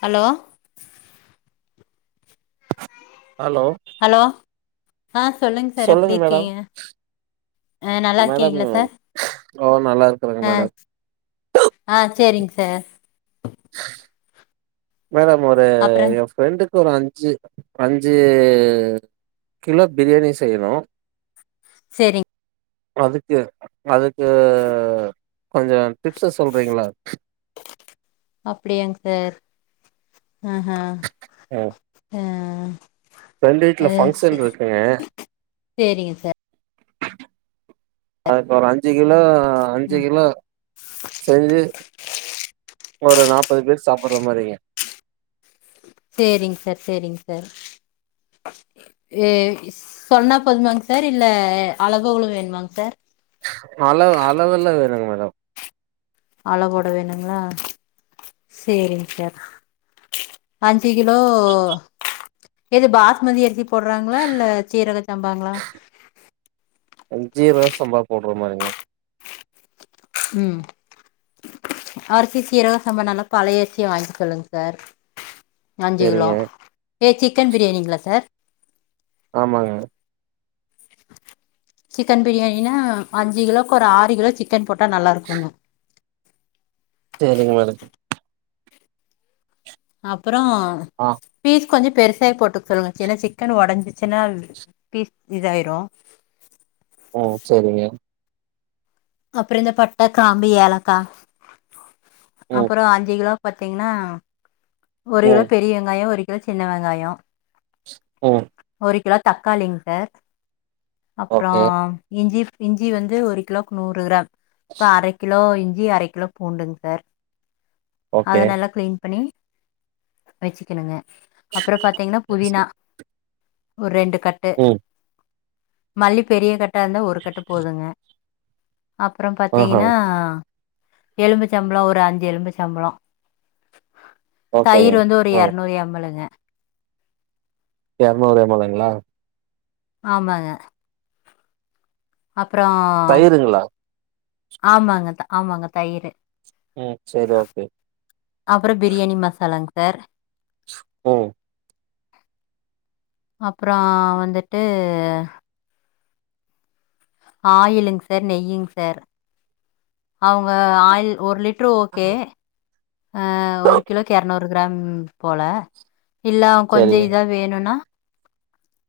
Hello hello hello ஆ சொல்லுங்க sir எப்டி இருக்கீங்க அ நல்லா மேடம் இருக்கீங்ளா சார் ஓ நல்லா இருக்கறங்க அ மேடம் ஆ சேரிங்க சார் மேடம் ஒரு அப்புறங் எ ஃப்ரெண்டுக்கு ஒரு அஞ்சு அஞ்சு கிலோ பிரியாணி செய்யணு செரி அதுக்கு அதுக்கு கொஞ்சோ டிப்சு சொல்றீங்ளா அப்டியாங்க சார் ஆஹா என் அ ஃப்ரெண்டு வீட்ல ஃபங்க்ஷன் இருக்குங்க சேரிங்க சார் அதுக்கு ஒரு அஞ்சு கிலோ அஞ்சு ம் கிலோ செஞ்சு ஒரு நாப்பது பேரு சாப்புற்ற மாரிங்கே சேரிங்க சார் செரிங்க சார் இது சொன்னா போதுமாங் சார் இல்ல அளவுகளு வேணுமாங் சார் அளவு அளவு எல்ல வேனுங்க மேடம் அளவோட வேணுங்ளா சேரிங்க சார் அஞ்சு கிலோ எது பாஸ்மதி அரிசி போட்றாங்ளா இல்ல சீரக சம்பாங்ளா ஜீரக சம்பா போட்ற மாரிங்க ம் அரிசி சீரக சம்ப நல்லா பழைய அரிசியா வாங்கிக சொல்லுங்க சார் அஞ்சு கிலோ சேரிங்க ஏ சிக்கன் பிரியாணிங்களா சார் ஆமாங்க சிக்கன் பிரியாணினா அஞ்சு கிலோவுக்கு ஒரு ஆறு கிலோ சிக்கன் போட்டா நல்லாஇருக்குங்க செரிங்க மேடம் அப்பறோ ஆ பீஸ் கொஞ்சோ பெருசாவே போட்டுக்க சொல்லுங்க ஏனா சிக்கன் உடஞ்சிச்சின்னா பீஸ் பீஸ் ஆயிரு ஓ செரிங்க அப்பறோ இந்த பட்டை கிராம்பு ஏலக்காய் ம் அப்பறோ அஞ்சு கிலோ பாத்தீங்ன்னா ஒரு கிலோ ம் பெரிய வெங்காய ஒரு கிலோ சின்ன வெங்காய ஸ் ஓ ஒரு கிலோ தக்காளிங்க சார் அப்பறோ ஓகே இஞ்சி இஞ்சி வந்து ஒரு கிலோக்கு நூறு கிராம் அப்ப அரை கிலோ இஞ்சி அரை கிலோ பூண்டுங்க சார் அத ஓகே நல்லா க்ளீன் பண்ணி வச்சுக்கணுங்க அப்பற பாத்தீங்ன்னா புதினா ஒரு ரெண்டு கட் டு ம் மல்லி பெரிய கட்டா இருந்த ஒரு கட்டு போதுங்க அப்பற ஆஹா பாத்தீங்ன்னா எலுமிச்ச பழம் ஒரு அஞ்சு எலுமிச்ச பழம் ஓகேங்க தயிர் வந்து ஒரு ம் இரநூறு எம்மழுங்க இரநூறு எம்மழுங்களா ஆமாங்க அப்பறோ தயிருங்களா ஆமாங்க ஆமாங்க தயிர் ம் சரி ஓகே அப்பறோ பிரியாணி மசாலாங்க சார் ஸ் ம் அப்பற வந்துட்டு ஆயிலுங்க சார் நெய்யுங்க சார் அவங்க ஆயில் ஒரு லிட்ரு ஓகே ஆ ஒரு கிலோக்கு இரநூறு கிராம் போல இல்ல அவன் கொஞ்சோ சரிங்க இத வேணுனா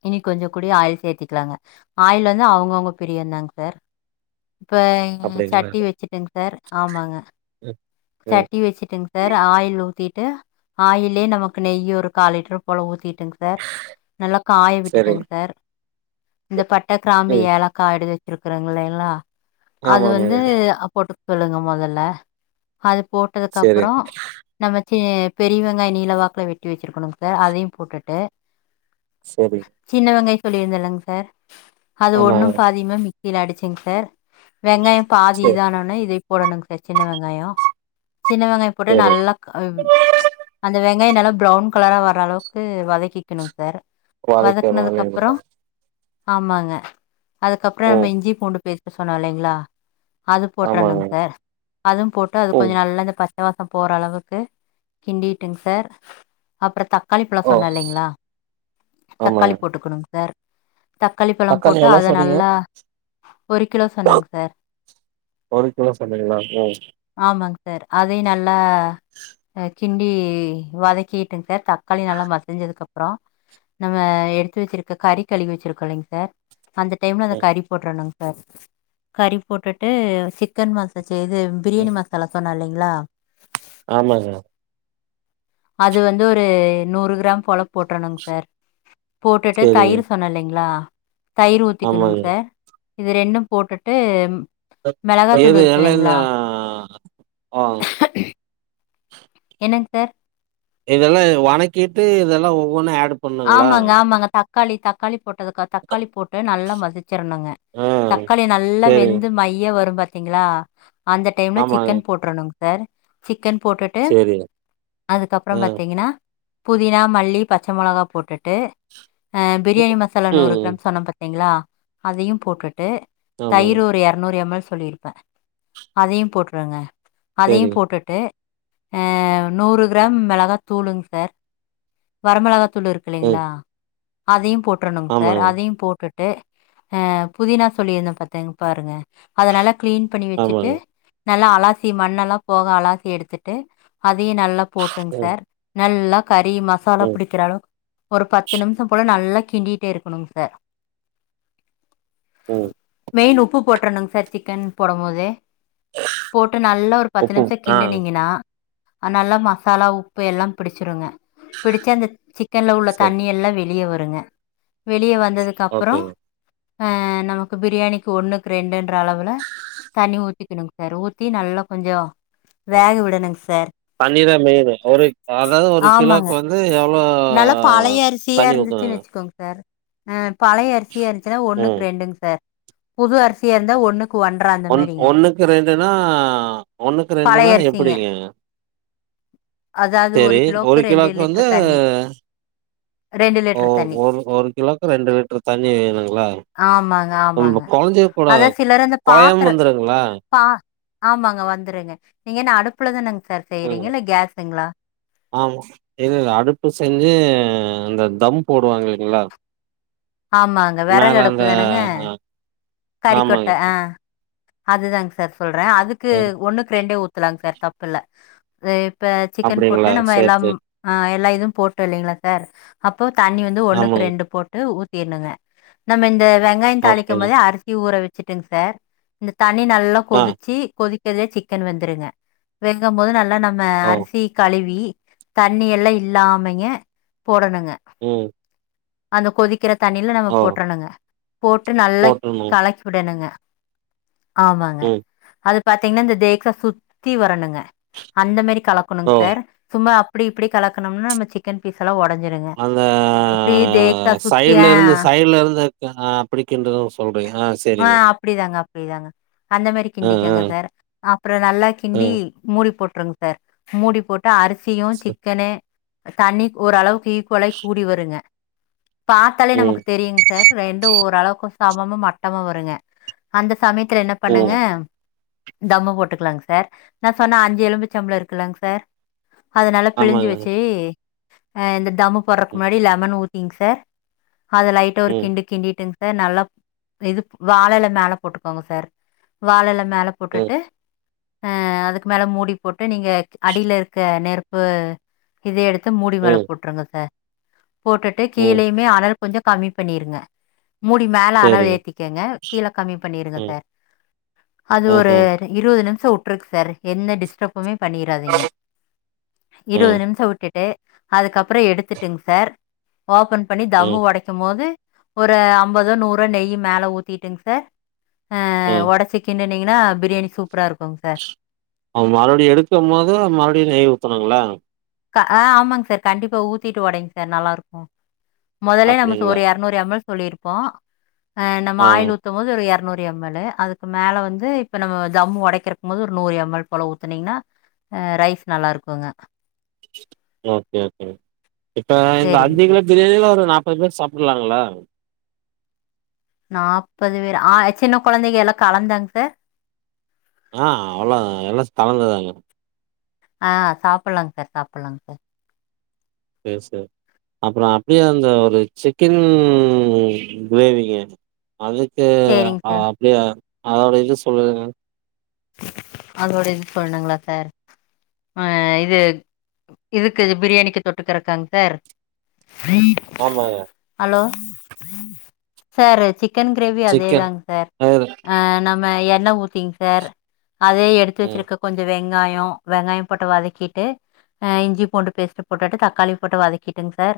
இனி கொஞ்ச கூடிய ஆயில் சேத்திக்கலாங்க ஆயில் வந்து அவங்கவுங்க பிரிய தாங்க சார் இப்ப அப்டிங்களா சட்டி வெச்சுட்ங்க சார் ஆமாங்க [unintelligible] சட்டி வெச்சுட்டங் சார் ஆயில் ஊத்திட்டு ஆயிலயே நமக்கு நெய்யி ஒரு கால் லிட்டரு போல ஊத்திட்டுங் சார் நல்லா காய சரி விட்டுட்டேங் சார் இந்த பட்ட கிராம்பு ம் ஏலக்காய் எடுத் வெச்சிருக்கறங்க இல்லலைங்களா ஆமா அது வந்து ஆமாங்க போட்டுக் சொல்லுங்க முதல்ல அது போட்டதுக் சரி அப்றோ நம்ம சி பெரி வெங்காயோ நீலவாக்கல வெட்டி வெச்சிருக்கணுங்க சார் அதையு போட்டுட்டு சரி சின்ன வெங்காயம் சொல்லிருந்தலங்க சார் அது ஆமாங்க ஒண்ணும் பாதிமா ம இதஅடிச்சுங் சார் வெங்காயம் பாதி சரி இத ஆனோன இத போடணுங் சார் சின்ன வெங்காயம் சின்ன வெங்காயம் போட்டு சரி நல்லா அந்த வெங்காயம் நல்லா ப்ரௌன் கலரா வர அளவுக்கு வதக்கிக்கணுங் சார் வாழைக்கரு வதக்குனதுக்கு அப்றோ இல்லைங்களா ஆமாங்க அதுக்கப்றோ ம் நம்ம இஞ்சி பூண்டு பேஸ்ட்டு சொன்னோ இல்லைங்களா அது ஆமாங்க போட்ருணுங் சார் அது போட்டு அது ம் கொஞ்ச ந ல்லா பச்சைவாசோ போற அளவுக்கு கிண்டிட்டுங் சார் அப்றோ தக்காளிப்பழோ ஓ சொன்னோ இல்லைங்களா ஆமாங்க தக்காளி போட்டுக்குணுங் சார் தக்காளி பழம் போட்டு எவ்ளோ அத சொன்னீங்க நல்லா ஒரு கிலோ சொன்னேங் சார் ஒரு கிலோ சொன்னீங்களா [unintelligible] ஆமாங்க சார் அதயு நல்லா அ கிண்டி வதக்கிட்டுங் சார் தக்காளி நல்லா மசிஞ்சதுக் அப்றோ நம்ம எடுத்து வெச்சிருக்க கறி கழுவி வெச்சிருக்கோ இல்லைங்க சர் அந்த டைம்ல அந்த ம் கறி போட்றணுங் கறி போட்டுட்டு சிக்கன் மசா செய்து பிரியாணி ம் மசாலா சொன்னே இல்லேங்ளா ஆமாங்க அது வந்து ஒரு நூறு கிராம் போல போட்டுரணுங் சார் போட்டுட்டு சரிங்க தயிர் சொன்னேயில்லேங்ளா தயிர் ஊத்திக்கணுங் ஆமாங்க சர் இது ரெண்டும் போட்டுட்டு ம் மிளகாத்தூள் ஏது இருக்கு இல்லைங்களா நல்லதுதா ஆ என்னங் சார் இதெல்லா இதுல வணக்கிட்டு இதெல்லா ஒவ்வொண்ணு ஏடு ஆமாங்க ஆமாங்க தக்காளி தக்காளி போட்டதுக்க தக்காளி போட்டு நல்லா மசிச்சரணுங்க ஆ தக்காளி நல்லா சரிங்க. வெந்து மைய வரும் பாத்தீங்ளா அந்த டைம்ல ஆமாங்க. சிக்கன் போட்டுரணுங் சார் சிக்கன் போட்டுட்டு சரிங்க. அதுக்கப்றோ ஆ. பாத்தீங்னா புதினா மல்லி பச்ச மொளகா போட்டுட்டு அ பிரியாணி மசாலா நூறு ம். கிராம் சொன்னம் பாத் திங்ளா அதயும் போட்டுட்டு ஆமாங்க. தயிர் ஒரு எரநூறு எம் எல் சொல்லிரு பே அதயு போட்ருங்க அதயு சரிங்க. போட்டுட்டு அ நூறு கிராம் மெளகா தூளுங் சார் வரமொளகா தூள் இருக் ம். இல்லைங்ளா அதையு போட்ரணுங் சார் ஆமாங்க, அதையு போட்டு ட்டு அ புதினா சொல்லிருந்தே பத்தேங் பாருங்க அத நல்லா க்ளீன் பண்ணி வெச்சிட்டு ஆமாங்க. நல்லா அலாசி மண்ணெல்லா போக அலாசி எடுத்துட்டு அதையு நல்லா போட்டுங் ம், சார் நல்லா கறி மசாலா ம், புடிக்கிற‌ அளவுக் ஒரு பத்து நிமிஷோ போல நல்லா கிண்டிட்டே இருக்கணுங் சார் ம். மெயின் உப்பு போட்ரனுங் சர் சிக்கன் போடம் போதே போட்டு நல்லா ஒரு பத்து உப்பு நிமிஷோ ஆ கிண்டுனீங்னா அது நல்லா மசாலா உப்பு எல்லா பிடிச்சிருங்க பிடிச்சி அந்த சி க்கன்ல உள்ள சரி. தண்ணி எல்லா வெளிய வருங்க வெளிய வந்ததுக்கு அப்றோ ஓகேங்க. அ நமக்கு பிரியாணிக்கி ஒண்ணுக்கு ரெண்டுன்ற அளவுல தண்ணி ஊத்திக்கணுங் சர் ஊத்தி நல்லா கொஞ்சோ ஓ வேக விடணுங்க சார் தண்ணீதா மெயினு ஒரு அதாது ஒரு ஆமாங்க கிலோக்கு வந்து எவ்ளோ நல்லா பழைய அரிசியா இருந்துச்சின் வச்சிக்கொங்க சார் அ பழைய அரிசியா இருந்திச்சினா ம். ஒன்னுக்கு ரெண்டுங்க சார் புது அரிசியா இருந்தா ஒண்ணுக்கு ஒன்ற ஒன் மாரிங்க ஒன்னுக்கு ரெண்டுனா ஒன்னுக்கு ரெண்டுனா பழைய அரிசிங்க எப்டிங்க அதாவது செரி ஒரு ரெண்டு கிலோக்கு வந்து லிட்டர் தண்ணி ரெண்டு ஓ லிட்டர் தண்ணி ஒரு ஒரு கிலோக்கு ரெண்டு லிட்ரு தண்ணி வேணுங்ளா ஆமாங்க ஆமாங்க அதா சிலரு அந்த கொழையாம பாத்திர வந்துருங்களா பா ஆமாங்க வந்துருங்க நீங்க என்ன அடுப்புல தானங்க சார் ம். செய்ரிங்க இல்ல கேஸ்சுங்கள ஆமா இல்லல அடுப்பு செஞ்சி அந்த தம் போடுவாங்க இல்லைங்களா ஆமாங்க மேல விறகு அந்த அடுப்பு தானங்க அ கறிக்கொட்ட ஆ அதுதாங்க சார் சொல்ற அதுக்கு ஒன்னுக்கு ரெண்டே ஊத்தலாங் சார் தப் பில்ல அது இப்ப சிக்கன் போட்டு அப்டிங்களா நம்ம சேரி எல்லாம் சேரி ஆ எல்லா இதும் போட்டோ இல்லைங்ளா சார் அப்போ தண்ணி வந்து ஒண்ணுக்கு ஆமாங்க ரெண்டு போட்டு ஊத்திருனுங்க நம்ம இந்த வெங்காயோ தாளிக்கு ஓகேங்க போதே அரிசிய ஊற வச்சிட்டுங்க சார் இந்த தண்ணி நல்லா ஆ கொதிச்சி கொதிக்றலே சிக்கன் வெந்துருங்க வெங்கும் போது நல்லா நம் ம ஓ அரிசி கழுவி தண்ணி எல்லா இல்லாமங்கே போடணுங்க ம் அந்த கொதிக்கிற தண்ணியில நம்ம ஓ போட்டுரணுங்க போட்டு நல்லா போட்றணு [unintelligible] விடனுங்க ஆமாங்க ம் அது பார்த்தீங்கன்னா இந்த தேக்சா சுத்தி வரணுங்க அந்த மேரி கலக்கணுங்க ஓ சார் சும்மா இப்டி இப்டி கலக்கணும்னா நம்ம சிக்கன் பீஸ்ல்லா ஒடஞ்சுரும் அந்த சுத்தி ஆ சைடுலருந்து சைடு்லருந்து ஆ அப்டிக்கின்றத சொல்றீங்க ஆ சேரிங்க அப்டிதாங்க அப்டிதாங்க அந்த மாரி ஆ ஆ கிண்டிக்கோங்க சார் அப்பற நல்லா ஆ கிண்டி மூடி போட்டுருங்க சார் மூடி போட்டு அரிசியு சரி. சிக்கனு தண்ணி ஓரளவு ஈக்குவலாய் கூடி வருங்க பாத்தாலே ம் நமக்கு தெரியுங்க சார் ரெண்டு ஓரளவுக்கு சமமும் மட்டமா வருங்க அந்த சமயத்துல என்ன பண்ணுங்க ம் தம் போட்டுக்கலாங்க சார் நா சொன்ன அஞ்சு எலும்புச்சம்பளம் இருக்கலங்க சார் அத நல்லா பிழிஞ்சு ஆமாங்க வச்சு ஆ இந்த தம் போடுறதுக்கு ம் முன்னாடி லெமன் ஊத்திங்க சார் அத லைட்டா ஒரு ம் கிண்டு கிண்டிட்டுங் நல்லா இது வாழையில மேல போட்டுக்கோங்க சார் வாழையில மேல ம் போட்டுட்டு அ அதுக்கு மேல மூடி போட்டு நீங்க அடியில இருக்க நெருப்பு இத எடுத்து மூடி மேல ம் போட்டுருங்க சார் போட்டுட்டு ம் கீழேயுமே அனல் கொஞ்சோ கம்மி பண்ணிருங்க மூடி மேல ஆனல் சேரிங்க ஏத் திகங்க கீழ கம்மி பண்ணிருங்க ம் சார் அது ஒரு ஆஹ இருவது நிமிஷ உட்ருக் சார் என்ன டிஸ்டர்ப் போமே பண்ணிறாதீங்க ஆ இருவது நிமிஷ விட்டுட்டு அதுக்கப்புற எடுத்துட்டுங்க சார் ஓப்பன் பண்ணி தம்மு ம், ஒடைக் கும் போது ஒரு அம்பதோ நூறோ நெய்யி மேல ஊத்திட்டுங்க சார் ம். ஒடச்சிக் கிண்டுனீங்கன்னா பிரியாணி சூப்பரா இருக்குங்க சார் ஆ மறுபடியு எடுக்கும் போது மறுபடியு நெய் ஊத்தனுங்களா க ஆ ஆமாங்க சார் கண்டிப்பா ஊத்திட்டு ஒடைங்க சார் நல்லாருக்கு மொதலே நம்ம அப்டிங்களா? ஒரு எர நூறு எம் எல் சொல்லிருப்போ ஆ நம்ம ஆயில் ஊத் தும் போது ஒரு எரநூறு எம் எல் அதுக்கு மேல வந்து இப்ப நம்ம தம் ஒடைக்கிறக்கும் போது ஒரு நூறு எம் எல் போல ஊத்துனீங்கன்னா ஆ ரைஸ் நல்லா இருக்குங்க ஓகே ஓகே இப்ப இந்த சரிங்க அஞ்சி சார் கிலோ பிரியாணியில ஒரு நாப்பது பேர் சாப்புலாங்களா நாப்பது பேரா ஆ சின்ன கொழந்தைங்க எல்லா கலந்தாங்க சார் ஆ அவ்வளோ எல்லா கலந்து தாங்க ஆ சாப்புட்லாங்க சார் சாப்புட்லாங்க சார் செரி செரி அப்புற அப்டியே அந்த ஒரு சிக்கன் கிரேவிங்க அதுக்கு சரிங்க ஆ சார் அப்டியே அதோட இது சொல்லுங்க மேம் அதோட இது சொல்லணுங்களா சார் ஆ இது இதுக்கு பிரியாணிக்கு தொட்டுக்குறக்காங்க சார் ஆமாங்க hello sir chicken gravy அதே சிக்கன் தாங்க சார் வேற. ஆ நம்ம எண்ணெ ஊத்திங்க சார் அதே எடுத் து ம், வச்சிருக்க கொஞ்ச வெங்காய வெங்காயம் போட்டு வதக்கிட்டு ஆ இஞ்சி பூண்டு பேஸ்ட்டு போட்டுட்டு தக்காளி போட்டு வதக்கிட்டுங்க சார்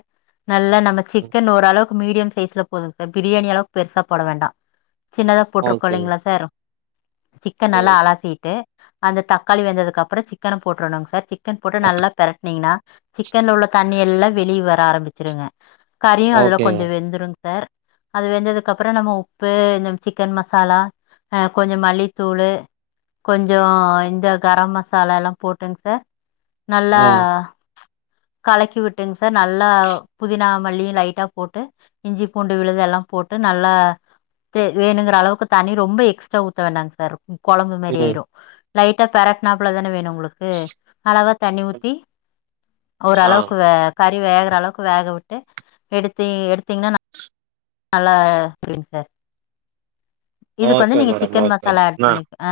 நல்லா நம்ம ம். சிக்கன் ஓரளவுக்கு மீடியம் சைஸ்ல போதுங்க சார் பிரியாணி அளவுக்கு பெருசா போட வேண்டா சின்னதா போட்டிருக்கோ ஓகேங்க. இல்லீங்களா சார் சிக்கன் நல்லா ம். அலசிட்டு அந்த தக்காளி வெந்ததுக்கு அப்புற சிக்கன போட்டுருணுங்க சார் சிக்கன் போட்டு நல்லா பெரட்டனீங்கன்னா சிக்கன்ல உள்ள தண்ணி எல்லாம் வெளியே வர ஆரம்பிச்சிருங்க கறியும் அதுல ஓகேங்க. கொஞ்ச வெந்துருங்க சார் அது வெந்ததுக்கு அப்புற நம்ம உப்பு சிக்கன் மசாலா ஆ கொஞ்சமல்லித்தூள் கொஞ்ச இந்த கரம் மசாலா எல்லா போட்டுங்க சார் நல்லா ஆ. கலக்கி விட்டுங்க சார் நல்லா புதினா மல்லியு லைட்டா போட்டு இஞ்சி பூண்டு விழுது எல்லா போட்டு நல்ல தே வேணுங்கிற அளவுக்கு தண்ணி ரொம்ப எக்ஸ்ட்ரா ஊத்த வேண்டாங்க சார் கொழம்பு மேரி ம். ஆயிரு லைட்டா பெரட்னாப்ல தானே வேணு உங்களுக்கு அளவா தண்ணி ஊத்தி ஆ. ஓரளவுக்கு வே கறி வேகுற அளவுக்கு வேகவிட்டு எடுத்து எடுத்தீங்கன்னா நல்லா அப்டிங்க சார் இதுக்கு ஓகே வந்து நீங்க madam, chicken okay. Masala add பண்ணிக் ஆ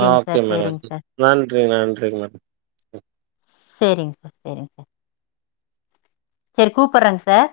ஆ ஓகே சார் மேட சேரிங்க சார் நன்றி நன்றிங்க மேட சேரிங்க சார் செரிக்க சார் செரி கூப்பட்றேங்க சார்